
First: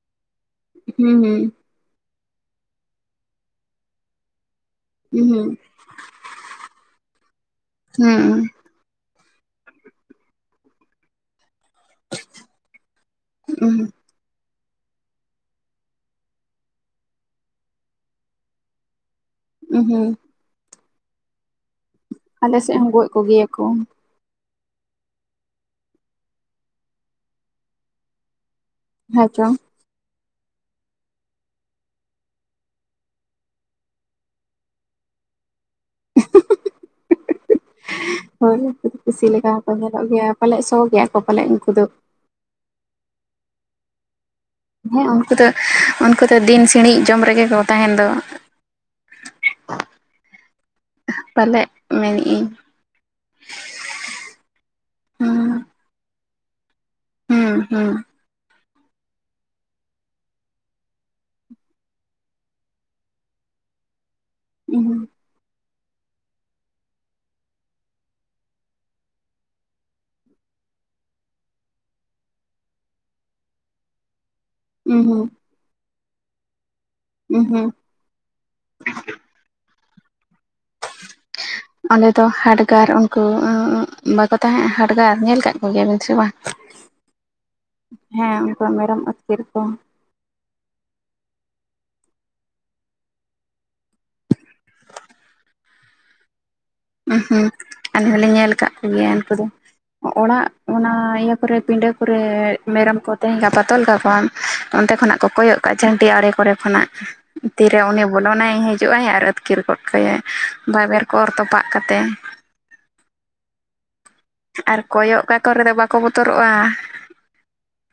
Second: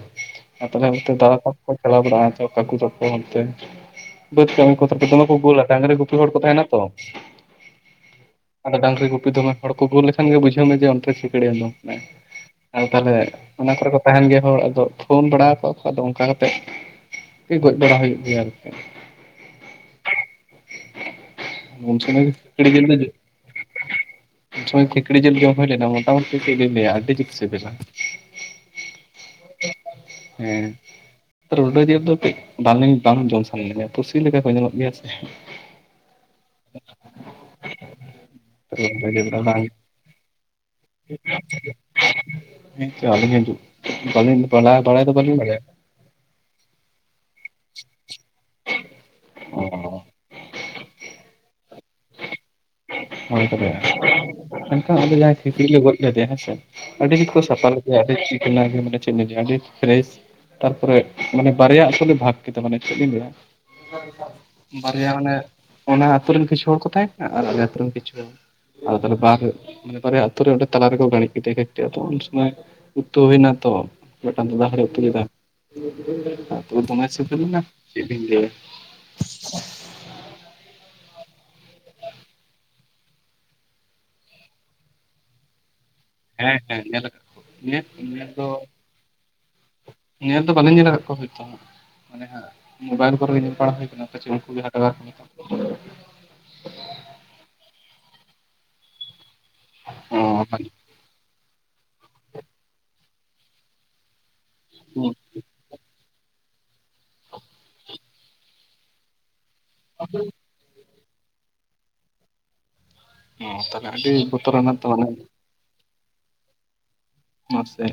[SPEAKER 2] ᱟᱨ ᱛᱟᱦᱚᱸᱞᱮ ᱚᱱᱛᱮ
[SPEAKER 1] ᱦᱩᱸ
[SPEAKER 2] ᱫᱟᱫᱟ ᱛᱟᱠᱚ ᱪᱟᱞᱟᱣ ᱵᱟᱲᱟᱜ-ᱟᱚ ᱠᱟᱠᱩ ᱛᱠᱚ ᱚᱱᱛᱮ [unintelligible]
[SPEAKER 1] ᱦᱩᱸ
[SPEAKER 2] ᱰᱟᱹᱝᱨᱤ ᱜᱩᱯᱤ ᱦᱚᱲ ᱠᱚ ᱛᱟᱦᱮᱸᱱᱟ ᱛᱚ᱾
[SPEAKER 1] ᱦᱩᱸ
[SPEAKER 2] ᱟᱫᱚ ᱰᱟᱹᱝᱨᱤ ᱜᱩᱯᱤ ᱫᱚ ᱢᱮ ᱦᱚᱲ ᱠᱚ ᱜᱳᱞ ᱞᱮᱠᱷᱟᱱ ᱜᱮ ᱵᱩᱡᱷᱟᱹᱣ ᱢᱮ ᱡᱮ ᱚᱱᱛᱮ ᱠᱷᱤᱠᱚᱲᱤ ᱩᱰᱩᱝ ᱠᱟᱱᱟᱭ ᱟᱨ ᱛᱟᱦᱚᱸᱞᱮ ᱾
[SPEAKER 1] ᱦᱩᱸ
[SPEAKER 2] ᱚᱱᱟ ᱠᱚᱨᱮ ᱠᱚ ᱛᱟᱦᱮᱸᱱ ᱜᱮᱭᱟ ᱦᱚᱲ ᱟᱫᱚ ᱯᱷᱳᱱ ᱵᱟᱲᱟᱣᱟ ᱠᱚᱣᱟ ᱠᱚ ᱟᱫᱚ ᱚᱱᱠᱟ ᱠᱟᱛᱮᱜ ᱜᱚᱡ ᱵᱟᱲᱟ ᱦᱩᱭᱩᱜ ᱜᱮᱭᱟ ᱟᱨᱠᱤ᱾
[SPEAKER 1] ᱩ ᱦᱩᱸ
[SPEAKER 2] [unintelligible] [inaudible]
[SPEAKER 1] ᱟᱞᱮ ᱥᱮᱫ ᱦᱚᱸ ᱜᱚᱡ ᱠᱚᱜᱮᱭᱟᱠᱚ
[SPEAKER 2] ᱛᱚᱭ ᱠᱷᱸᱤᱠᱲᱤ ᱡᱮᱞ ᱡᱚᱢ ᱦᱩᱭ ᱞᱮᱱᱟ ᱴᱟᱴᱟ ᱢᱩᱴᱤ ᱪᱮᱫ ᱞᱤᱧ ᱞᱟᱹᱭ-ᱟ ᱟᱹᱰᱤ ᱡᱩᱛ ᱥᱮᱜᱮᱞ ᱟ᱾
[SPEAKER 1] ᱦᱮ ᱪᱚ᱾
[SPEAKER 2] ᱦᱮᱸᱻᱻ ᱨᱩᱰᱟᱹ ᱡᱮᱞ ᱫᱚ ᱠᱟᱹᱡ ᱵᱟᱝ ᱞᱤᱧ ᱵᱟᱝ ᱡᱚᱢ ᱥᱟᱱᱟ ᱞᱤᱧᱟ ᱯᱩᱥᱤ ᱞᱮᱠᱟ ᱠᱚ ᱧᱮᱞᱚᱜ ᱜᱮᱭᱟ ᱥᱮ, [unintelligible]
[SPEAKER 1] ᱦᱳᱭ ᱩᱱᱠᱩ
[SPEAKER 2] ᱨᱩᱰᱟᱹ
[SPEAKER 1] ᱯᱩᱥᱤ
[SPEAKER 2] ᱡᱤᱞ ᱫᱚ
[SPEAKER 1] ᱞᱮᱠᱟ
[SPEAKER 2] ᱵᱟᱝ
[SPEAKER 1] ᱦᱚᱸᱠᱚ ᱧᱮᱞᱚᱜ ᱜᱮᱭᱟ ᱯᱟᱞᱮᱫ ᱥᱚ ᱜᱮᱭᱟ ᱠᱚ ᱯᱟᱞᱮᱫ ᱩᱱᱠᱩ ᱫᱚ?
[SPEAKER 2] ᱟᱞᱤᱧ ᱦᱚᱸ ᱠᱟᱢᱤ ᱠᱚ ᱪᱟᱵᱟ ᱦᱟᱛᱟᱣᱟ
[SPEAKER 1] ᱦᱮᱸ ᱩᱱᱠᱩ
[SPEAKER 2] ᱠᱮᱫᱟᱞᱤᱧ
[SPEAKER 1] ᱫᱚ
[SPEAKER 2] ᱵᱚᱞᱮ
[SPEAKER 1] ᱩᱱᱠᱩ ᱛᱚ ᱫᱤᱱ ᱥᱤᱬᱤᱡ ᱡᱚᱢ ᱨᱮᱜᱮ ᱠᱚ ᱛᱟᱦᱮᱱ ᱫᱚ
[SPEAKER 2] ᱚ
[SPEAKER 1] ᱯᱟᱞᱮᱜ ᱢᱮᱱᱮᱫ ᱤᱫᱤᱧ
[SPEAKER 2] ᱦᱳᱭ ᱛᱚᱵᱮ ᱮᱱᱠᱷᱟᱱ ᱟᱞᱮ ᱡᱟᱦᱟᱸᱭ
[SPEAKER 1] ᱦᱩᱸ
[SPEAKER 2] ᱠᱷᱤᱠᱲᱤ ᱞᱮ ᱜᱚᱫ ᱞᱮᱫᱮ ᱦᱮᱸ ᱥᱮ ᱟᱹᱰᱤ ᱠᱚ
[SPEAKER 1] ᱦᱩᱸ
[SPEAKER 2] ᱥᱟᱯᱷᱟ
[SPEAKER 1] ᱦᱩᱸ
[SPEAKER 2] ᱞᱮᱮᱭᱟ ᱟᱹᱰᱤ ᱪᱤᱠᱟᱹ ᱜᱮ ᱢᱟᱱᱮ ᱪᱤᱱ ᱟᱹᱰᱤ ᱯᱷᱨᱮᱥ ᱛᱟᱨᱯᱚᱨᱮ ᱢᱟᱱᱮ ᱵᱟᱨᱭᱟ ᱟᱥᱚᱞᱮ ᱵᱷᱟᱜᱽ ᱠᱮᱫᱟ ᱢᱟᱱᱮ ᱪᱮᱫ ᱞᱤᱧ ᱞᱟᱹᱭᱟ?
[SPEAKER 1] ᱩᱸᱦᱩᱸ
[SPEAKER 2] ᱵᱟᱨᱭᱟ ᱢᱟᱱᱮ ᱚᱱᱟ ᱟᱹᱛᱩᱨ ᱨᱮᱱ ᱠᱤᱪᱷᱩ ᱦᱚᱲ ᱠᱚ ᱛᱟᱦᱮᱸᱱᱟ ᱟᱨ ᱟᱞᱮ ᱟᱛᱩᱨ ᱨᱮᱱ ᱠᱤᱪᱷᱩ ᱦᱚᱲ ᱠᱚ ᱟᱫᱚ ᱛᱚᱞᱮ ᱯᱟᱠ ᱢᱟᱱᱮ ᱵᱟᱨᱭᱟ ᱟᱛᱳ ᱨᱮ ᱚᱸᱰᱮ ᱛᱟᱞᱟ ᱨᱮᱠᱚ ᱜᱲᱤᱡ ᱠᱮᱫᱮ ᱠᱭᱟᱚ ᱩᱱ ᱥᱚᱢᱚᱭ ᱩᱛᱩ ᱦᱩᱭᱱᱟ ᱛᱚ ᱢᱤᱫᱴᱟᱝ ᱫᱟ-ᱫᱟ ᱦᱟᱲ ᱮ ᱩᱛᱩ ᱞᱮᱫᱟ
[SPEAKER 1] ᱩᱸᱦᱩᱸ
[SPEAKER 2] ᱫᱚᱢᱮ ᱥᱤᱵᱤᱞ ᱞᱮᱱᱟ
[SPEAKER 1] ᱩᱸᱦᱩᱸ
[SPEAKER 2] ᱪᱮᱫ ᱵᱮᱧ ᱞᱟᱹᱭᱟ
[SPEAKER 1] ᱚᱸᱰᱮ ᱫᱚ ᱦᱟᱰᱜᱟᱨ ᱩᱱᱠᱩ ᱵᱟᱠᱚ ᱛᱟᱦᱮᱸ-ᱟ ᱦᱟᱰᱜᱟᱨ ᱧᱮᱞ ᱠᱟᱜ ᱵᱷᱭᱟᱵᱤᱱ ᱥᱮ ᱵᱟᱝ
[SPEAKER 2] ᱦᱮᱸ ᱦᱮᱸ ᱧᱮᱞ ᱟᱠᱟᱫ ᱠᱚ ᱧᱮᱞ ᱧᱮᱞ
[SPEAKER 1] ᱦᱮᱸ
[SPEAKER 2] ᱫᱚ
[SPEAKER 1] ᱩᱱᱠᱩ ᱢᱮᱨᱚᱢ ᱟᱹᱛᱠᱤᱨ ᱠᱚ'
[SPEAKER 2] ᱧᱮᱞ ᱫᱚ ᱵᱟᱹᱞᱤᱧ ᱧᱮᱞ ᱟᱠᱟᱫ ᱠᱚᱣᱟ ᱦᱳᱭᱛᱳ ᱦᱟᱸᱜ ᱢᱟᱱᱮ ᱦᱟᱜ ᱢᱳᱵᱟᱭᱤᱞ ᱠᱚᱨᱮ ᱜᱮ ᱧᱮᱞ ᱵᱟᱲᱟ ᱦᱩᱭ ᱟᱠᱟᱱᱟ ᱪᱲᱤ ᱠᱚᱜ ᱦᱟ
[SPEAKER 1] ᱩᱦ ᱦᱩᱸ ᱟᱞᱮ ᱦᱚᱸᱞᱮ ᱧᱮᱞ ᱟᱠᱟᱫ ᱠᱚᱜᱮᱭᱟ ᱩᱱᱠᱩ ᱫᱚ
[SPEAKER 2] ᱚ
[SPEAKER 1] ᱾ ᱚᱲᱟᱜ ᱚᱱᱟ ᱤᱭᱟᱹ ᱛᱟᱨᱯᱚᱨᱮ ᱯᱤᱸᱰᱟᱹ ᱠᱚᱨᱮ ᱢᱮᱨᱚᱢ ᱠᱚ ᱛᱟᱦᱮᱸ ᱠᱟ ᱯᱟ ᱛᱚᱞ ᱠᱟᱠᱚᱣᱟ ᱚᱱᱛᱮ
[SPEAKER 2] ᱚ
[SPEAKER 1] ᱠᱷᱚᱱᱟᱜ ᱠᱚ ᱠᱚᱭᱚᱜ ᱠᱟᱜ-ᱟ ᱡᱷᱟᱹᱱᱴᱤ ᱟᱲᱮ ᱠᱚᱨᱮ ᱠᱷᱚᱱᱟᱜ ᱛᱤᱨᱮ ᱩᱱᱤ ᱵᱚᱞᱚᱱᱟᱭ ᱦᱤᱡᱩᱜ-ᱟᱭ ᱟᱨ ᱟᱹᱛᱠᱤᱨ ᱜᱚᱫ ᱠᱟᱭ ᱵᱟᱭᱵᱮᱨ ᱠᱚᱨ ᱚᱨ ᱛᱚᱯᱟᱜ ᱠᱟᱛᱮᱫ
[SPEAKER 2] ᱚ ᱛᱚᱵᱮ ᱟᱹᱰᱤ ᱵᱚᱨ
[SPEAKER 1] ᱟᱨ ᱠᱚᱭᱚᱜ ᱠᱟᱠᱚ ᱨᱮᱫᱚ ᱵᱟᱠᱚ ᱵᱚᱛᱚᱨᱚᱜ-ᱟ
[SPEAKER 2] ᱢᱟᱥᱮ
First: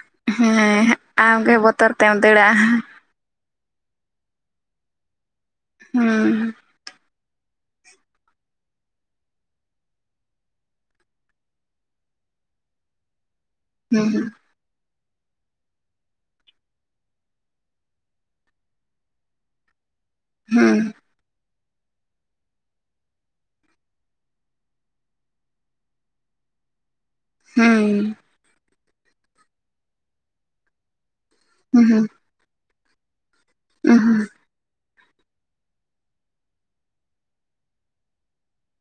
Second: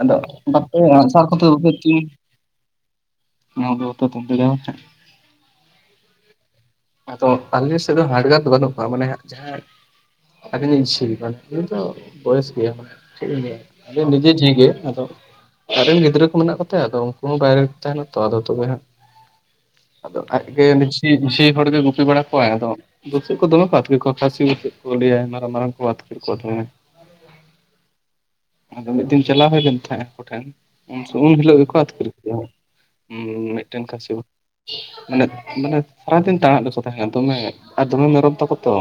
[SPEAKER 2] ᱟᱫᱚ ᱵᱟᱯᱮ ᱟᱸᱜ ᱥᱟᱨ ᱠᱚᱛᱮ
[SPEAKER 1] ᱟᱢᱜᱮ
[SPEAKER 2] ᱵᱟᱞᱮ
[SPEAKER 1] ᱵᱚᱛᱚᱨ
[SPEAKER 2] ᱛᱩᱧ
[SPEAKER 1] ᱛᱮᱢ ᱫᱟᱹᱲᱟ
[SPEAKER 2] [inaudible]
[SPEAKER 1] ᱦᱩᱸᱻᱻ
[SPEAKER 2] ᱟᱫᱚ ᱟᱞᱮ ᱥᱮᱫ ᱫᱚ ᱦᱟᱰᱜᱟᱨ ᱠᱚ ᱵᱟᱹᱱᱩᱜ ᱠᱚᱣᱟ ᱢᱟᱱᱮ ᱦᱟᱜ ᱡᱟᱦᱟᱸ ᱟᱵᱤᱱ ᱨᱮᱱ ᱪᱷᱤ ᱞᱮᱠᱟ ᱠᱤᱱᱛᱩ ᱵᱚᱭᱮᱥ ᱜᱮᱭᱟᱭ ᱪᱮᱫ ᱞᱤᱧ ᱞᱟᱹᱭ ᱟ ᱥᱮᱢ
[SPEAKER 1] ᱦᱩᱸ
[SPEAKER 2] ᱱᱤᱡᱮ ᱫᱚ ᱟᱫᱚ ᱟᱡᱨᱮᱱ ᱜᱤᱫᱽᱨᱟᱹ ᱠᱚ ᱢᱮᱱᱟᱜ ᱠᱚᱛᱟ ᱟᱫᱚ ᱩᱱᱠᱩ ᱦᱚᱸ ᱵᱟᱭᱨᱮ ᱨᱮ ᱛᱟᱦᱮᱱᱟ ᱛᱚ ᱟᱫᱚ ᱦᱳᱭᱳᱜ ᱫᱚ ᱦᱟᱜ ᱟᱫᱚ
[SPEAKER 1] ᱦᱩᱸ
[SPEAKER 2] ᱵᱤᱥ ᱦᱚᱲ ᱜᱮ ᱜᱩᱯᱤ ᱵᱟᱲᱟ ᱠᱚᱣᱟᱭ ᱟᱫᱚ ᱵᱩᱥᱚᱜ ᱠᱚ ᱫᱚᱢᱮ ᱠᱚ ᱟᱛᱠᱤᱨ ᱠᱚᱣᱟ ᱠᱷᱟᱥᱤᱲ ᱪᱮᱫ ᱠᱮ ᱞᱟᱹᱭ ᱢᱟᱨᱟᱢ ᱢᱟᱨᱟᱝ ᱠᱚ ᱟᱛᱠᱤᱨ ᱠᱚ ᱛᱟᱦᱮᱫ
[SPEAKER 1] ᱦᱮᱸᱻᱻ
[SPEAKER 2] ᱟᱫᱚ ᱢᱤᱫ ᱫᱤᱱ ᱪᱟᱞᱟᱣ ᱦᱳᱭ ᱞᱮᱱ ᱛᱟᱦᱮᱸᱫ ᱟᱠᱚ ᱴᱷᱮᱱ ᱩᱱ ᱦᱤᱞᱳᱜ ᱜᱮᱠᱚ
[SPEAKER 1] ᱦᱩᱸ
[SPEAKER 2] ᱟᱹᱛᱠᱟᱹᱨ ᱠᱮᱫᱮᱭᱟ᱾ ᱦᱩᱸ ᱢᱤᱫᱴᱮᱱ
[SPEAKER 1] ᱦᱩᱸ
[SPEAKER 2] ᱠᱟᱹᱥᱤ
[SPEAKER 1] ᱦᱩᱸ
[SPEAKER 2] ᱢᱟᱱᱮ ᱢᱟᱱᱮ ᱠᱷᱟᱨᱟᱯ ᱮᱢ [inaudible] [inaudible] ᱫᱚᱢᱮ ᱟᱨ ᱫᱚᱢᱮ ᱢᱮᱨᱚᱢ ᱛᱟᱠᱚ ᱛᱚ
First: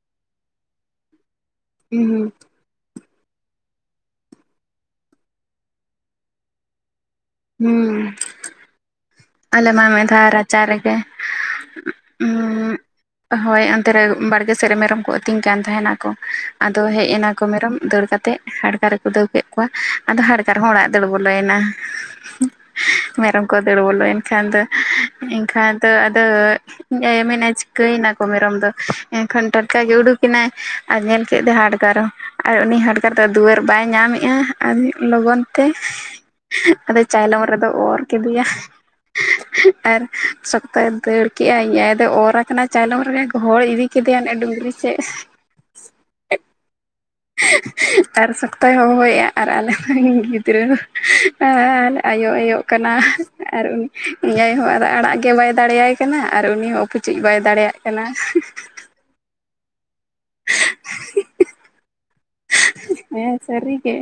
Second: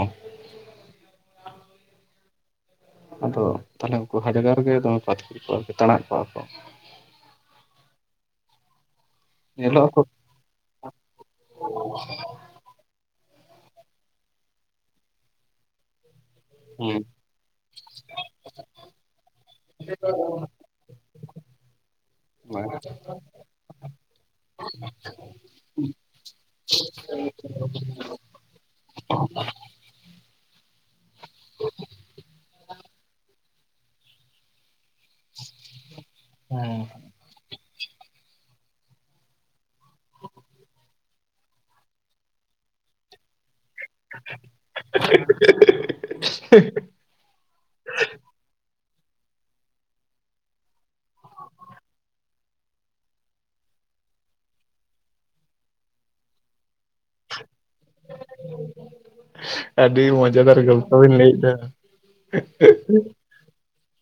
[SPEAKER 1] ᱦᱩᱸ ᱦᱩᱸᱻ
[SPEAKER 2] ᱟᱫᱚ ᱛᱟᱦᱚᱞᱮ ᱩᱱᱠᱩ ᱦᱟᱰᱜᱟᱨ ᱜᱮ ᱫᱚᱢᱮ ᱠᱚ ᱟᱹᱛᱠᱨᱤ ᱠᱚᱣᱟ ᱟᱨᱠᱤ ᱛᱟᱬᱟᱜ ᱠᱚᱜ-ᱟ ᱠᱚ᱾
[SPEAKER 1] ᱦᱩᱸ
[SPEAKER 2] ᱧᱮᱞᱚᱜ
[SPEAKER 1] ᱟᱞᱮᱢᱟ
[SPEAKER 2] ᱟᱠᱚ
[SPEAKER 1] ᱢᱤᱫ ᱫᱷᱟᱣ ᱨᱟᱪᱟ ᱨᱮᱜᱮ ᱦᱳᱭ ᱚᱱᱛᱮ ᱨᱮ ᱵᱟᱲᱜᱮ ᱥᱮᱫ ᱨᱮ ᱢᱮᱨᱚᱢ ᱠᱚ ᱟᱹᱛᱤᱧ ᱠᱟᱱ ᱛᱟᱦᱮ ᱱᱟᱠᱚ ᱟᱫᱚ
[SPEAKER 2] ᱦᱩᱸ
[SPEAKER 1] ᱦᱮᱡ ᱮᱱᱟᱠᱚ ᱢᱮᱨᱚᱢ ᱫᱟᱹᱲ ᱠᱟᱛᱮ ᱦᱟᱰᱜᱟᱨ ᱮ ᱠᱷᱩᱫᱟᱹᱣ ᱠᱮᱫ ᱠᱚᱣᱟ ᱟᱫᱚ ᱦᱟᱰᱠᱟᱨ ᱦᱚᱸ ᱚᱲᱟᱜ ᱨᱮ ᱫᱟᱹᱲ ᱵᱚᱞᱚᱭᱮᱱᱟ ᱢᱮᱨᱚᱢ ᱠᱚ ᱫᱟᱹᱲ ᱵᱚᱞᱚᱭ ᱮᱱ ᱮᱱ ᱠᱷᱟᱱ ᱫᱚ ᱮᱱ ᱠᱷᱟᱱ ᱫᱚ ᱟᱫᱚ ᱤᱧ ᱟᱭᱚ ᱢᱮᱱ ᱟᱭ ᱪᱤᱠᱟᱹᱭ ᱮᱱᱟ ᱢᱮᱨᱚᱢ ᱫᱚ ᱮᱱᱠᱷᱚᱱ ᱴᱟᱴᱠᱟ ᱜᱮ ᱩᱰᱩᱠᱮᱱᱟᱭ ᱟᱨ ᱧᱮᱞ ᱠᱮᱫ ᱫᱚ ᱦᱟᱴᱜᱟᱨ᱾ ᱟᱨ ᱩᱱᱤ ᱦᱟᱰᱜᱟᱨ ᱫᱚ ᱫᱩᱣᱟᱹᱨ ᱵᱟᱭ ᱧᱟᱢᱮᱜ-ᱟ ᱟᱹᱰᱤ ᱞᱚᱜᱚᱱ ᱛᱮ
[SPEAKER 2] ᱦᱮᱸ
[SPEAKER 1] ᱟᱫᱚ ᱪᱟᱭᱞᱚᱢ ᱨᱮᱫᱚ ᱚᱨ ᱠᱮᱫᱮᱭᱟ ᱟᱨ ᱥᱚᱠᱛᱚᱭᱮ ᱫᱟᱹᱲ ᱠᱮᱜᱼᱟᱭ ᱤᱧ ᱟᱭᱚ ᱫᱚᱭ ᱚᱨ ᱟᱠᱟᱱᱟ ᱪᱟᱭᱞᱚᱢ ᱨᱮᱜᱮ ᱜᱚᱦᱚᱲ ᱤᱫᱤ ᱠᱮᱫᱮᱭᱟ ᱰᱩᱝᱨᱤ ᱥᱮᱫ᱾ ᱟᱨ ᱥᱚᱠᱛᱟᱭ ᱦᱚᱦᱚᱭᱮᱜ ᱟ ᱟᱨ ᱟᱞᱮ ᱨᱮᱱ ᱜᱤᱫᱽᱨᱟᱹ ᱟᱭᱳ ᱟᱭᱳ ᱠᱟᱱᱟ ᱟᱨ ᱩᱱᱤ ᱤᱧ ᱟᱭᱳ ᱦᱚᱸ ᱟᱫᱚ ᱟᱲᱟᱜ ᱜᱮ ᱵᱟᱭ ᱫᱟᱲᱮᱭᱟᱭ ᱠᱟᱱᱟ ᱟᱨ ᱩᱱᱤ ᱦᱚᱸ ᱯᱩᱪᱩᱡ ᱵᱟᱭ ᱫᱟᱲᱮᱭᱟᱜ ᱠᱟᱱᱟ᱾
[SPEAKER 2] ᱟᱹᱰᱤ ᱢᱚᱡᱟᱫᱟᱨᱤ ᱜᱚᱞᱯᱚ ᱵᱤᱱ ᱞᱟᱹᱭ ᱮᱫ ᱫᱚ᱾ [unintelligible]
[SPEAKER 1] ᱦᱮ ᱥᱟᱹᱨᱤ ᱜᱮ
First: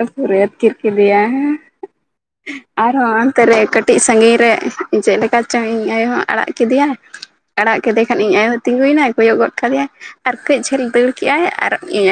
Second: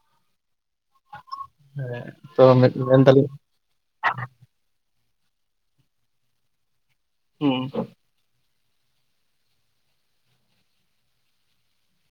[SPEAKER 1] ᱟᱨ ᱯᱩᱨᱟᱹᱭ ᱟᱫᱠᱤᱨ ᱠᱮᱫᱤᱭᱟ
[SPEAKER 2] ᱦᱮᱸ ᱛᱚ
[SPEAKER 1] ᱟᱨ ᱦᱚᱸ
[SPEAKER 2] ᱢᱮᱱᱫᱟᱞᱤᱧ
[SPEAKER 1] ᱟᱱᱛᱮ ᱨᱮᱭ ᱠᱟᱴᱤ ᱠᱟᱹᱴᱤᱡ ᱥᱟᱺᱜᱤᱧ ᱨᱮ ᱪᱮᱫ ᱞᱮᱠᱟ ᱪᱚᱝ ᱤᱧ ᱟᱭᱳ ᱦᱚᱸ ᱟᱲᱟᱜ ᱠᱮᱫᱮᱭᱟᱭ
[SPEAKER 2] ᱦᱩᱸ
[SPEAKER 1] ᱟᱲᱟᱜ ᱠᱮᱫᱮ ᱮᱱᱠᱷᱟᱱ ᱤᱧ ᱟᱭᱳ ᱦᱚᱭ ᱛᱤᱸᱜᱩᱭ ᱮᱱᱟᱭ ᱠᱚᱭᱚᱜ ᱜᱚᱫ ᱠᱮᱫᱮᱟᱭ ᱟᱨ ᱠᱟᱹᱡ ᱡᱷᱟᱹᱞ ᱫᱟᱹᱲ ᱠᱮᱜ ᱟᱭ ᱟᱨ ᱤᱧ ᱟᱭᱳ